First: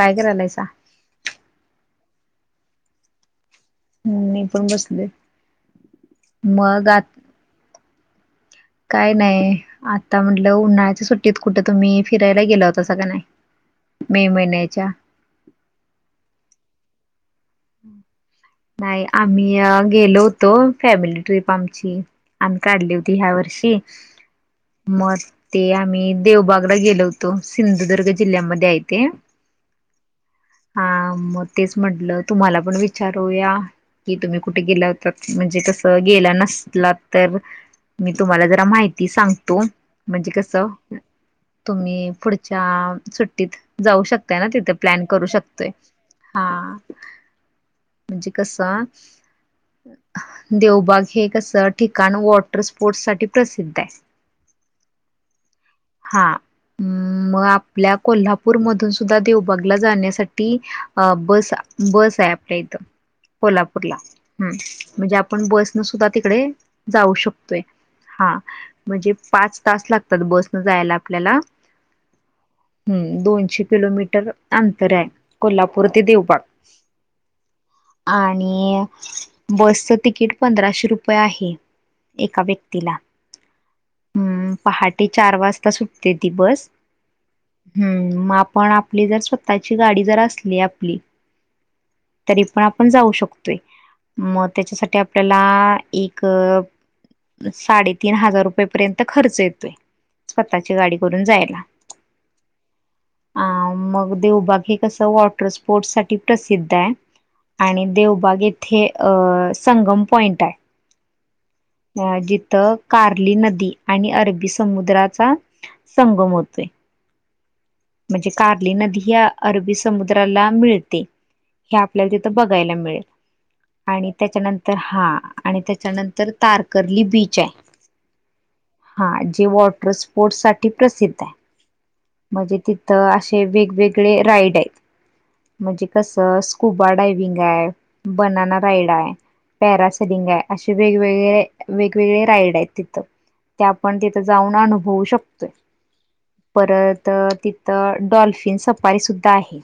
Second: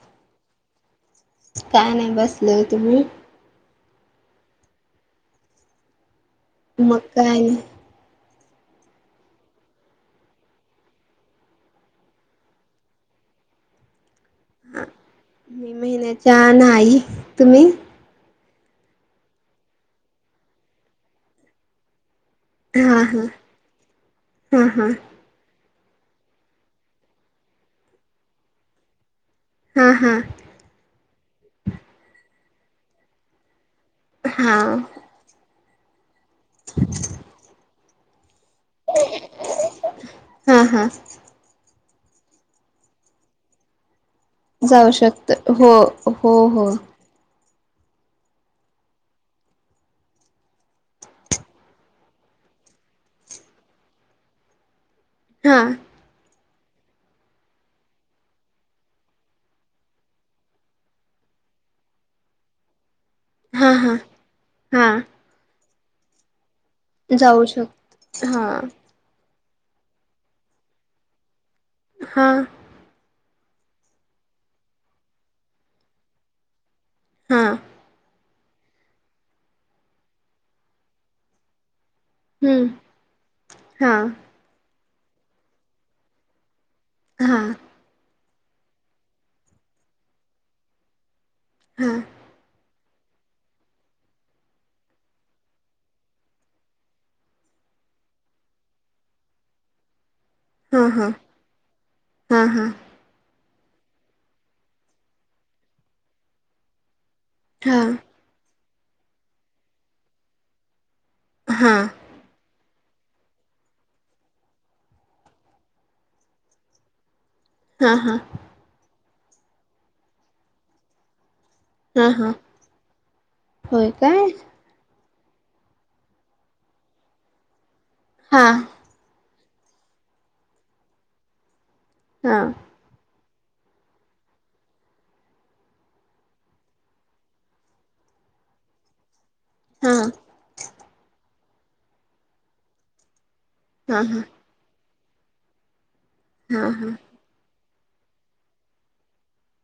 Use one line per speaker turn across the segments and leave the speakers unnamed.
काय करायलायचा
काय नाही बसलय तुम्ही
मी पण बसले मग
काय नाही
काय नाही आता म्हटलं उन्हाळ्याच्या सुट्टीत कुठं तुम्ही फिरायला गेला होता सगळं नाही मे
हा
महिन्याच्या
मी महिन्याच्या नाही तुम्ही
नाही आम्ही गेलो होतो फॅमिली ट्रिप आमची आण काढली
हा
होती
हा
ह्या वर्षी
हा हा
मग ते आम्ही देवबागला गेलो होतो सिंधुदुर्ग जिल्ह्यामध्ये आहेथे
हा हा
हा मग तेच म्हटलं तुम्हाला पण विचारूया की तुम्ही
हा
कुठे
हा
गेलात म्हणजे कस गेला नसला तर मी तुम्हाला जरा माहिती ती सांगतो म्हणजे कस
हा हा
तुम्ही पुढच्या सुट्टीत जाऊ शकताय ना तिथे
जाऊ
प्लॅन करू
शकत
शकतोय
हो हो
हा
हो
म्हणजे कसा देवबाग हे कसं ठिकाण वॉटर स्पोर्ट्स साठी प्रसिद्ध आहे [inaudible]
हा
हा अ मग आपल्या कोल्हापूर मधून सुद्धा देवबागला जाण्यासाठी बस बस आहे आपल्या इथं
हा
कोल्हापूरला
हा
ह
हा
म्हणजे आपण बसन सुद्धा तिकडे जाऊ शकतोय हा म्हणजे पाच तास लागतात बसन जायला आपल्याला
हां
हम्म दोनशे किलोमीटर अंतर आहे कोल्हापूर ते देवबाग
हां
आणि बसचं तिकीट पंधराशे रुपये आहे एका
हम्म
व्यक्तीला
हा
अम पहाटे चार वाजता सुटते ती बस
हां
हम्म मग आपण आपली जर स्वतःची गाडी जर असली आपली
हा
तरी पण आपण जाऊ शकतोय मग त्याच्यासाठी आपल्याला एक साडेतीीन हजार रुपयेपर्यंत खर्च येतोय
हा
स्वतःची
हा
गाडी
हा
करून जायला
हा हा
अ मग देवबाग हे कसं वॉटर स्पोर्टस साठी प्रसिद्ध आहे
हा
आणि देव बाग येथे अ संगम पॉइंट आहे
हम
अ जिथं कार्ली नदी आणि अरबी समुद्राचा संगम होतोय
हा
म्हणजे कार्ली नदी या अरबी समुद्राला मिळते हे
हा
आपल्याला
हा
तिथं बघायला मिळेल
होय
आणि
काय
त्याच्यानंतर तर हा आणि त्याच्यानंतर तारकर्ली बीच आहे
हा
हा जे वॉटर स्पोर्ट साठी प्रसिद्ध आहे
हा
म्हणजे तिथं असे वेगवेगळे राईड आहेत म्हणजे कसं स्कुबा डायविंग आहे बनना राइड आहे
हा हा
पॅरासडिंग आहे असे वेगवेगळे वेगवेगळे राईड आहेत तिथं ते आपण
हा
तिथं जाऊन अनुभवू शकतोय
हा हा
परत तिथं डॉल्फिन सपारी सुद्धा आहे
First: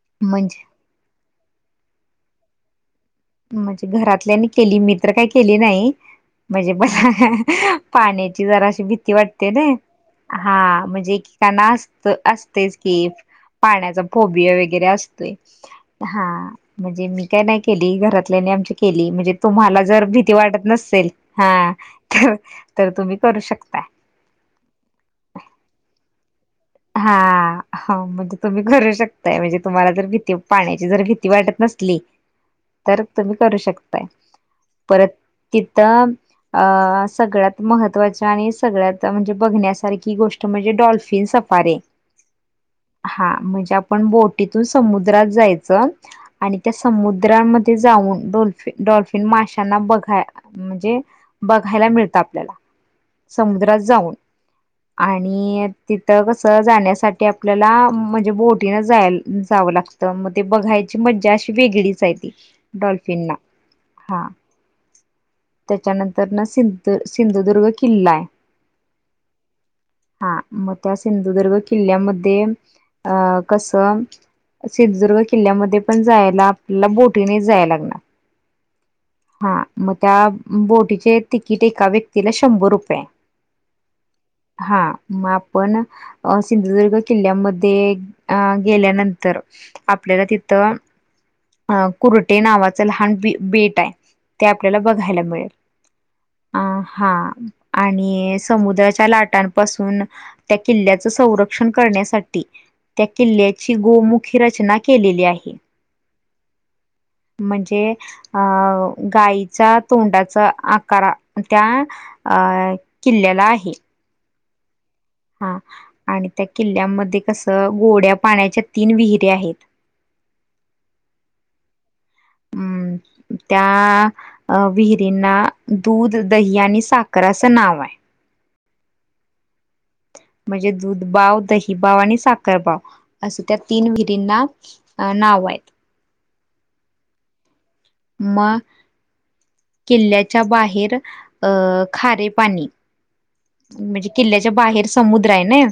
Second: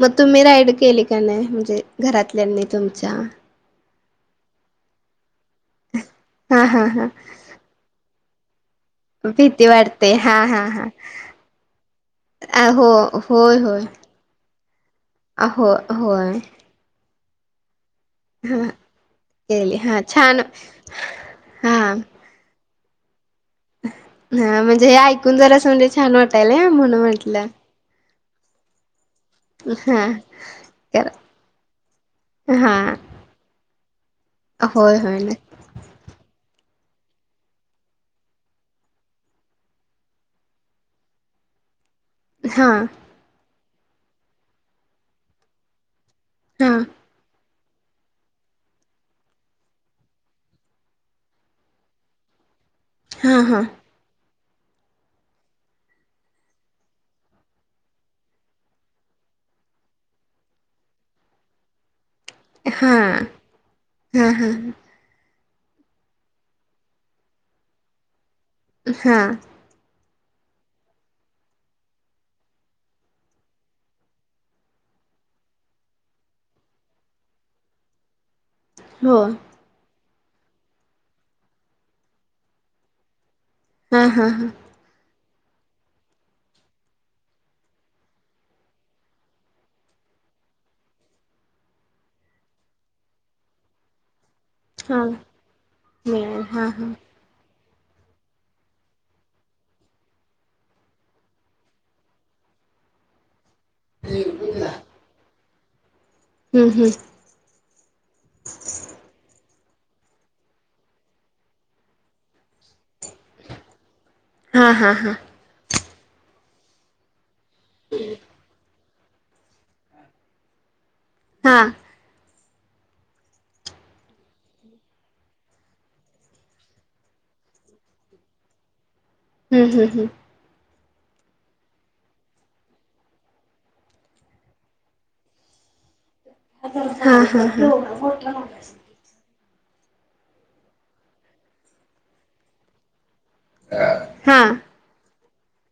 मग तुम्ही
म्हणजे
राईड केली का नाही म्हणजे घरातल्यानी तुमच्या
म्हणजे घरातल्यानी केली मी तर काही केली नाही
हा
म्हणजे
हा
ब
हा
पाण्याची जरा अशी भ भीती वाटते नई हा म्हणजे एकेकांना असत असतेच
हो
की
होय होय
पाण्याचा फोबिय वगैरे असतोय
हो
हा
होय
म्हणजे मी काय नाही केली घरात
हा
केली म्हणजे
केली
तुम्हाला
हा
जर भीती
छान
वाटत नसेल हा तर तर तुम्ही करू शकता
हा म्हणजे हे ऐकून जरास म्हणजे छान वाटालय
हा हा मग तुम्ही करू शकता म्हणजे तुम्हाला जर
हा
भीती पाण्याची जर
करा
भीती वाटत नसली
हा
तर तुम्ही करू शकताय
होय
परत
होय न
तिथ अ सगळ्यात महत्त्वाच्या आणि सगळ्यात म्हणजे बघण्यासारखी गोष्ट म्हणजे डॉल्फिन पारे
हा
हा म्हणजे आपण बोटीतून समुद्रात जायचं आणि
हा
त्या समुद्राम ते जाऊन डल्फिन डॉल्फिन माशांना बघा म्हणजे बघायला मिळतं आपल्याला
हा हा
समुद्रात जाऊन आणि ति तर कसं जाण्यासाठी आपल्याला म्हणजे बोटीन जायला जावं लागतं मग ते बघाय मज्जा अशी वेगळीच आहे ती
हा हा
डल्फिनला हा त्याच्यानंतर ना सिंधू सिंधुदुर्ग किल्ला आहे
हा
हा मग त्या सिंधुदुर्ग किल्ल्यामध्ये अं कसं सिंधुदुर्ग किल्ल्यामध्ये पण जायला आपल्याला बोटीने जायला लागणार
हो
हा मग त्या बोटीचे तिकीट एका व्यक्तीला शंभर रुपये हाये
हा हा हा
हा मा पण सिंधुदुर्ग किल्ल्यामध्ये अ गेल्यानंतर आपल्याला तिथं अ कुरटे नावाचं लहान बी बेट आहे ते आपल्याला
हा
बघायला मिळेल
मिळेल
अ हा आणि समुद्राच्या लाटांपासून त्या किल्ल्याच संरक्षण करण्यासाठी त्या किल्ल्या ची गोमुखी रचना केलेली आहे.
हम्म हम्म.
म्हणजे अ गाईचा तोंडाचा आकार त्या. अ किल्ल्याला आहे.
हा हा हा
हा आणि त्या किल्ल्यामध्ये कसं गोड्या पाण्याच्या तीन विहिरी आहेत.
हा.
हम् त्या. अ विहिरींना दूध दही आणि साखर असं नाव आहे
हम् हम् हं.
म्हणजे दूध बाव दही बाव आणि साखर बाव असे त्या तीन विहिरींना. अ नाव आहेत.
हा हा हा.
मग किल्ल्याच्या बाहेर अं खारे पाणी. म्हणजे
हा
किल्ल्याच्या बाहेर समुद्र आहे नाई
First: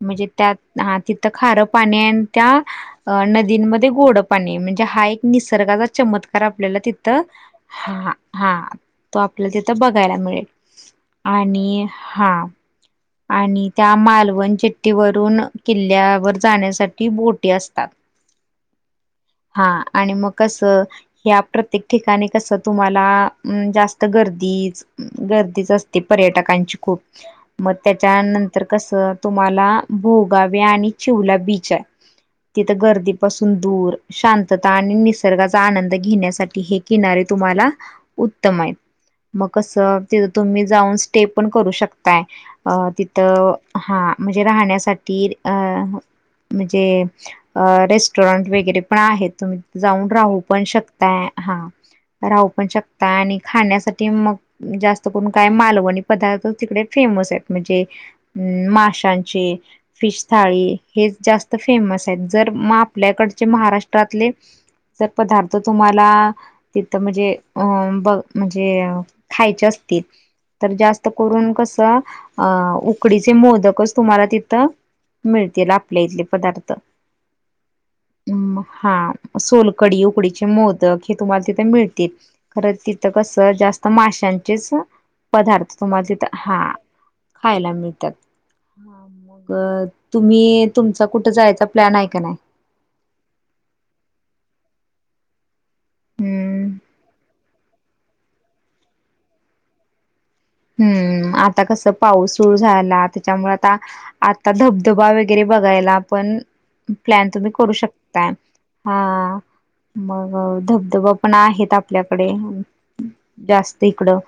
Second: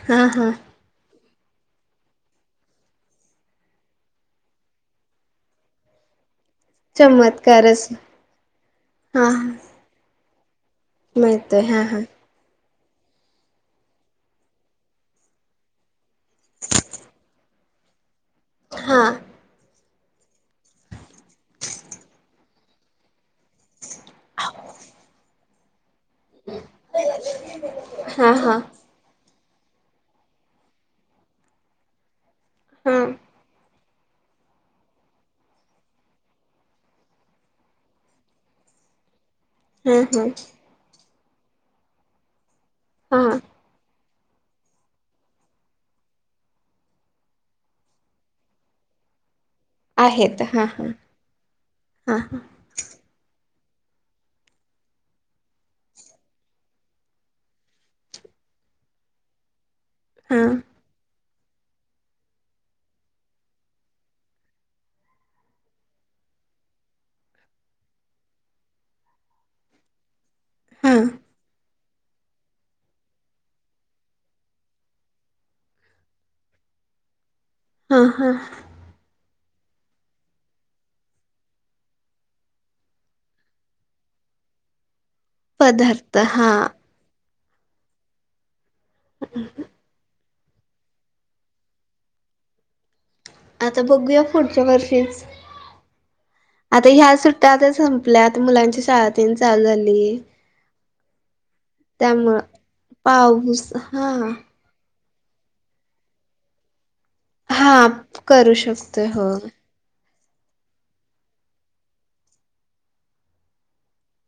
म्हणजे त्यात हा तिथं खारं पाणी आणि त्या. अ नदींमध्ये गोड पाणी म्हणजे हा एक निसर्गाचा चमत्कार. आपल्याला तिथ
चमत्कारच
हा हा तो
हा
आपल्याला तिथ बघायला मिळेल. आणि हा. आणि त्या मालवण चिठ्टठी वरून किल्ल्या- वर जाण्यासाठी बोटी असतात.
हा.
हा आणि मग कसं, ह्या प्रत्येक ठिकाणी कस तुम्हाला अं जास्त गर्दी गर्दीच अस ते पर्यटकांची खूप. मग
हा हा
त्याच्यानंतर क स तुम्हाला भोगावी आणि चिवला बीच आहे. तिथं
हा
गर्दीपासून दूर. शांतता आणि निसर्गाचा आनंद घेण्यासाठी हे किनारे तुम्हाला उत्तम आहे. मग कस
हा हा
तिथं तुम्ही जाऊन स्टे पण करू शकताय. अ
हा
तिथं हा, म्हणजे राहण्यासाठी अं म्हणजे अ रेस्टॉरंट वगैरे पण आहेत. तुम्ही जाऊन राहू
आहेत
पण
हा हा
शकताय. हा
हा
राहू पण शक ता आणि खाण्यासाठी मग जास्त करून काय मालवणी पदार्थ तिकडे फेमस आहेत. म्हणजे माशांची फिश
हा
थाळी, हेच जास्त फेमस आहेत. जर म आपल्याकडचे महाराष्ट्रातले जर पदार्थ तुम्हाला तिथं म्हणजे अं ब म्हणजे खायचे असतील, तर
हा
जास्त करून कस अ उकडीचे मोदकच तुम्हाला तिथं मिळतील आपले इथले पदार्थ.
हां हां.
हा सोलकडी, उकडीचे मोदक हे तुम्हाला तिथे मिळतील. खरं तिथं कसं, जास्त माश्यांचेच पदार्थ तुम्हाला तिथं. हा. खायला मिळत्यात. प तुम्ही तुमचा कुठं जायचा प्लॅन आहे का नाही?
आता बघूया पुढच्या वर्षीच.
हम्म
आता ह्या सुट्ट्या आता संपल्यात आता मुलांची शाळ तेन चालू झालीये.
हं, आता कस पाऊस सुरू झाला त्याच्यामुळे
पाऊस
आता
हा
आता धब धबा वगैरे बघायला पण प्लॅन तुम्ही करू
हा
शकताय.
करू शकतोय हो
हा, मग धबधबा पण आहेत आपल्याकडे. जास्त इकडं.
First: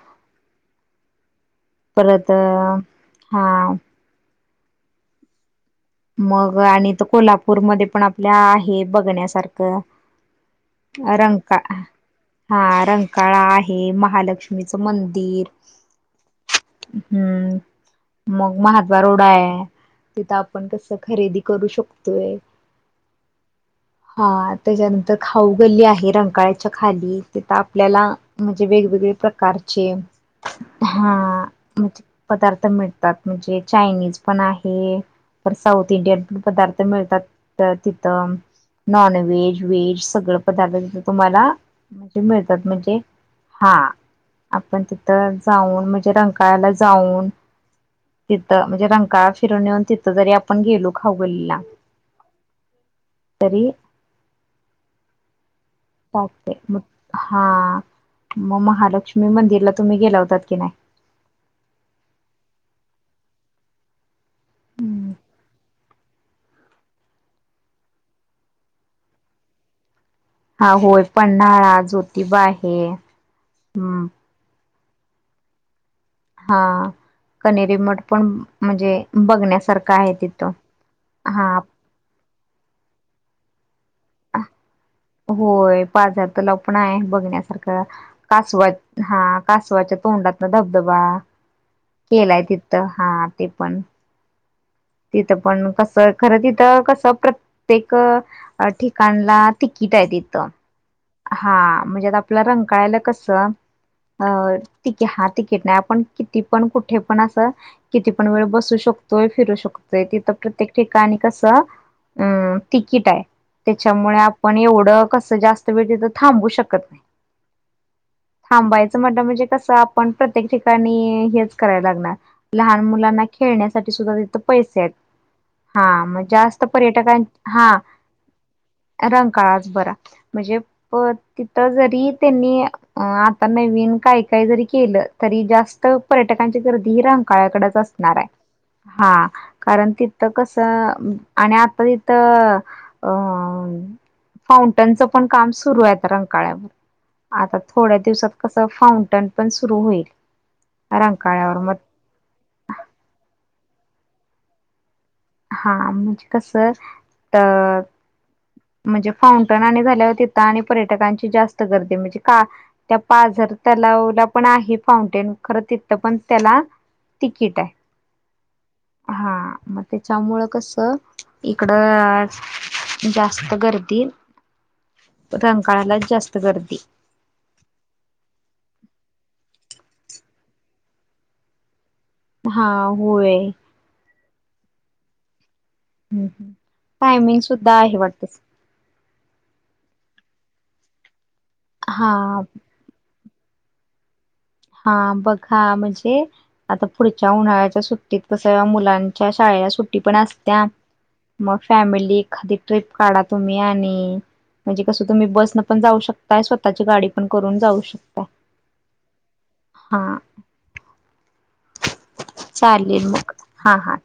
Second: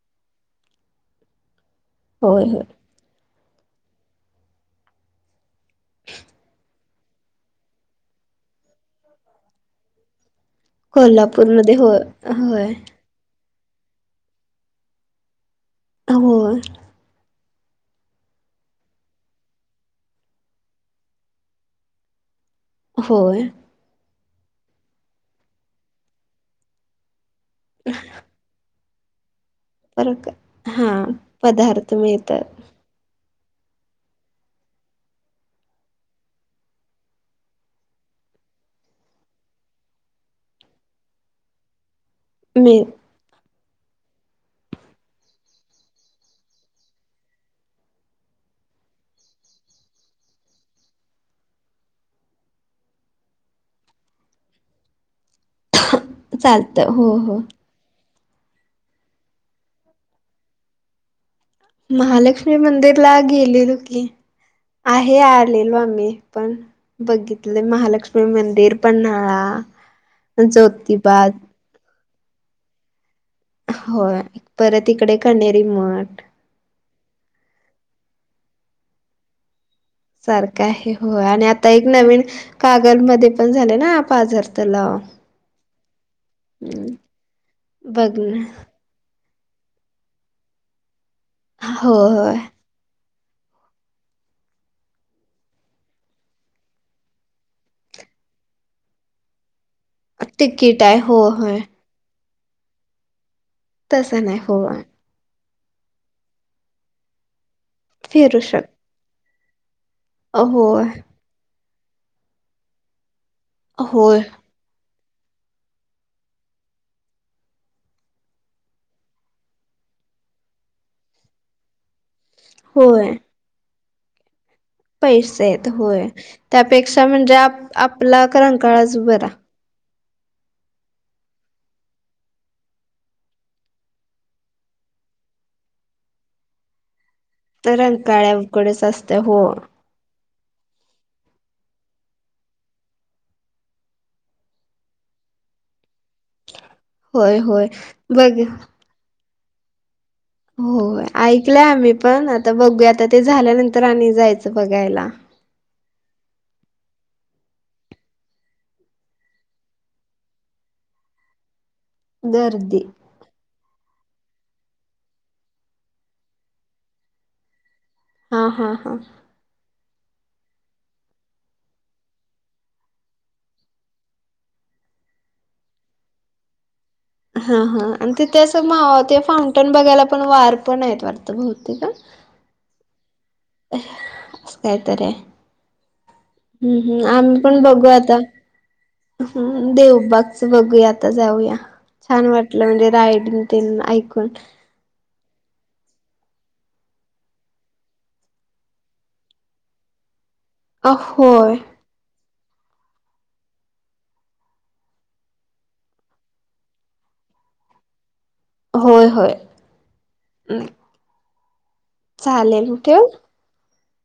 परत अ
होय होय
हा. मग आणि इथं कोल्हापूरमध्ये पण आपल्या आहे बघण्यासारखं. रंकाळ
कोल्हापूरमध्ये हो
हा
होय
रंका काळा आहे, महालक्ष्मीचं मंदिर.
होय.
हं, मग महात्वा रोड आहे, तिथं आ पण कसं खरेदी करू शकतोय.
होय.
हा त्याच्यानंतर खाऊ गल्ली आहे, रंकाळ्याच्या खाली. तिथ आपल्याला म्हणजे वेगवेगळे प्रकार चे
फरक हां
हा,
पदार्थ
म्हणजे
मिळतात
पदार्थ मिळ तात. म्हणजे चायनीज पण आहे, परत साऊथ इंडियन पण पदार्थ मिळतात तर तिथं. नॉनव्हेज व्हेज सगळ पदार्थ तिथे तुम्हाला म्हणजे मिळतात.
मिळ
म्हणजे हा, आपण तिथं जाऊन म्हणजे रंकाळ्याला जाऊन तिथं म्हणजे रंकाळा फिरून येऊन तिथं जरी आपण गेलो खाऊ गल्लीला तरी, चालतेय. म
चालतं हो हो.
हा. म महालक्ष्मी मंदिरला तुम्ही गेला होतात की नाही?
महालक्ष्मी मंदिरला गेलेलो की.
नाही?
आहे आलेलो आम्ही पण. बघितलं महालक्ष्मी मंदिर, पन्हाळा,
हा होय.
ज्योतिबा
पन्हाळा, जोतिबा आहे. हम्म
होय परत इकडे कन्हेरी मठ
हा कनेरी मठ पण म्हणजे बघण्यासारखा
सारखं आहे हो आणि आता एक नवीन कागल मध्ये पण झाले ना पाझर तलाव
होय बाजार तर लपण
हं.
आहे बघण्यासारखं
बघ ना
कासवद हा कासवाच्या तोंडात ना धबधबा
होय होय.
गेलाय तिथ तर हा ते पण तिथं पण कसं खरं तिथं कसं प्रत्येक ठिकाणला टिकीट आहे तिथं
तिकीट आहे हो
हा
होय
म्हणजे आता आपला रंकाळ्याला कस
तसं नाही होय.
कि हा तिकीट नाही आपण किती पण कुठे पण अस किती पण
फिरू
वेळ
शक
बसू शकतोय फिरू शकतो तिथं प्रत्येक
होय,
ठिकाणी कसं अं तिकीट आहे
होय,
त्याच्यामुळे पण एवढं कसं जास्त वेळ तथं थांबू शकत नाही थांबायचं म्हटलं म्हणजे कसं आपण प्रत्येक ठिकाणी हेच करायला लागणार लहान
होय.
मुलांना खेळण्यासाठी सुद्धा तिथं पैसे
पैसे आहेत
हा
होय.
मग जास्त
त्यापेक्षा
पर्यटकां
म्हणजे आप
हा
आपला रंकाळाच बरा.
रंकाळा बरा म्हणजे प तिथ जरी त्यांनी अ आता नवीन काही काही जरी केलं तरी जास्त पर्यटकांची गर्दीही रंका ळ्याकडच असणार आहे
रंकाळ्याकडेच
हा
असते हो,
कारण तिथं कस आणि आता तिथं अ फाउंटनचं पण काम सुरू आहे आता
होय,
रंकाळ्यावर आता
होय.
थोड्या दिवसात
बघ
कसं फाउंटन पण सुरू होईल
हो
रंकाळ्यावर
ऐकलंय
मग
आम्ही पण आता बघू आता ते झाल्यानंतर आणि जायचं बघायला
हा म्हणजे कस अ म्हणजे फाउंटन आणि झाल्यावर तिथं आणि पर्यटकांची जास्त गर्दी म्हणजे का
गर्दी
त्या पाझर तलावला पण आहे फाउंटेन खरं तिथं पण त्याला तिकीट आहे
हा हा हा
त्याच्यामुळं कस इकडं जास्त गर्दी रंकाळालाच जास्त गर्दी
हा हा आणि तिथ अस ते फाउंटन बघायला पण वार पण आहेत वाट भाहुतेक हा
हा होय
[unintelligible]
हम्म हम्म.
हम् हम्
टायमिंग
आम्ही पण
सुद्धा
बघू
आहे
आता
वाटतच
हम् देवबागच बघूया आता जाऊया
हा
छान वाटलं म्हणजे रायडिंग ते ऐकून
हा बघा म्हणजे आता पुढच्या उन्हाळ्याच्या सुट्टीत कसं मुलांच्या शाळेला सुट्टी पण असते त्या
अ होय
मग फॅमिली एखादी ट्रिप काढा तुम्ही आणि म्हणजे कसं तुम्ही बस न पण जाऊ शकताय स्वतःची गाडी पण करून जाऊ शकताय
होय होय
हा
हं [inaudible]
चालेल
ठेवू?
मग हां हां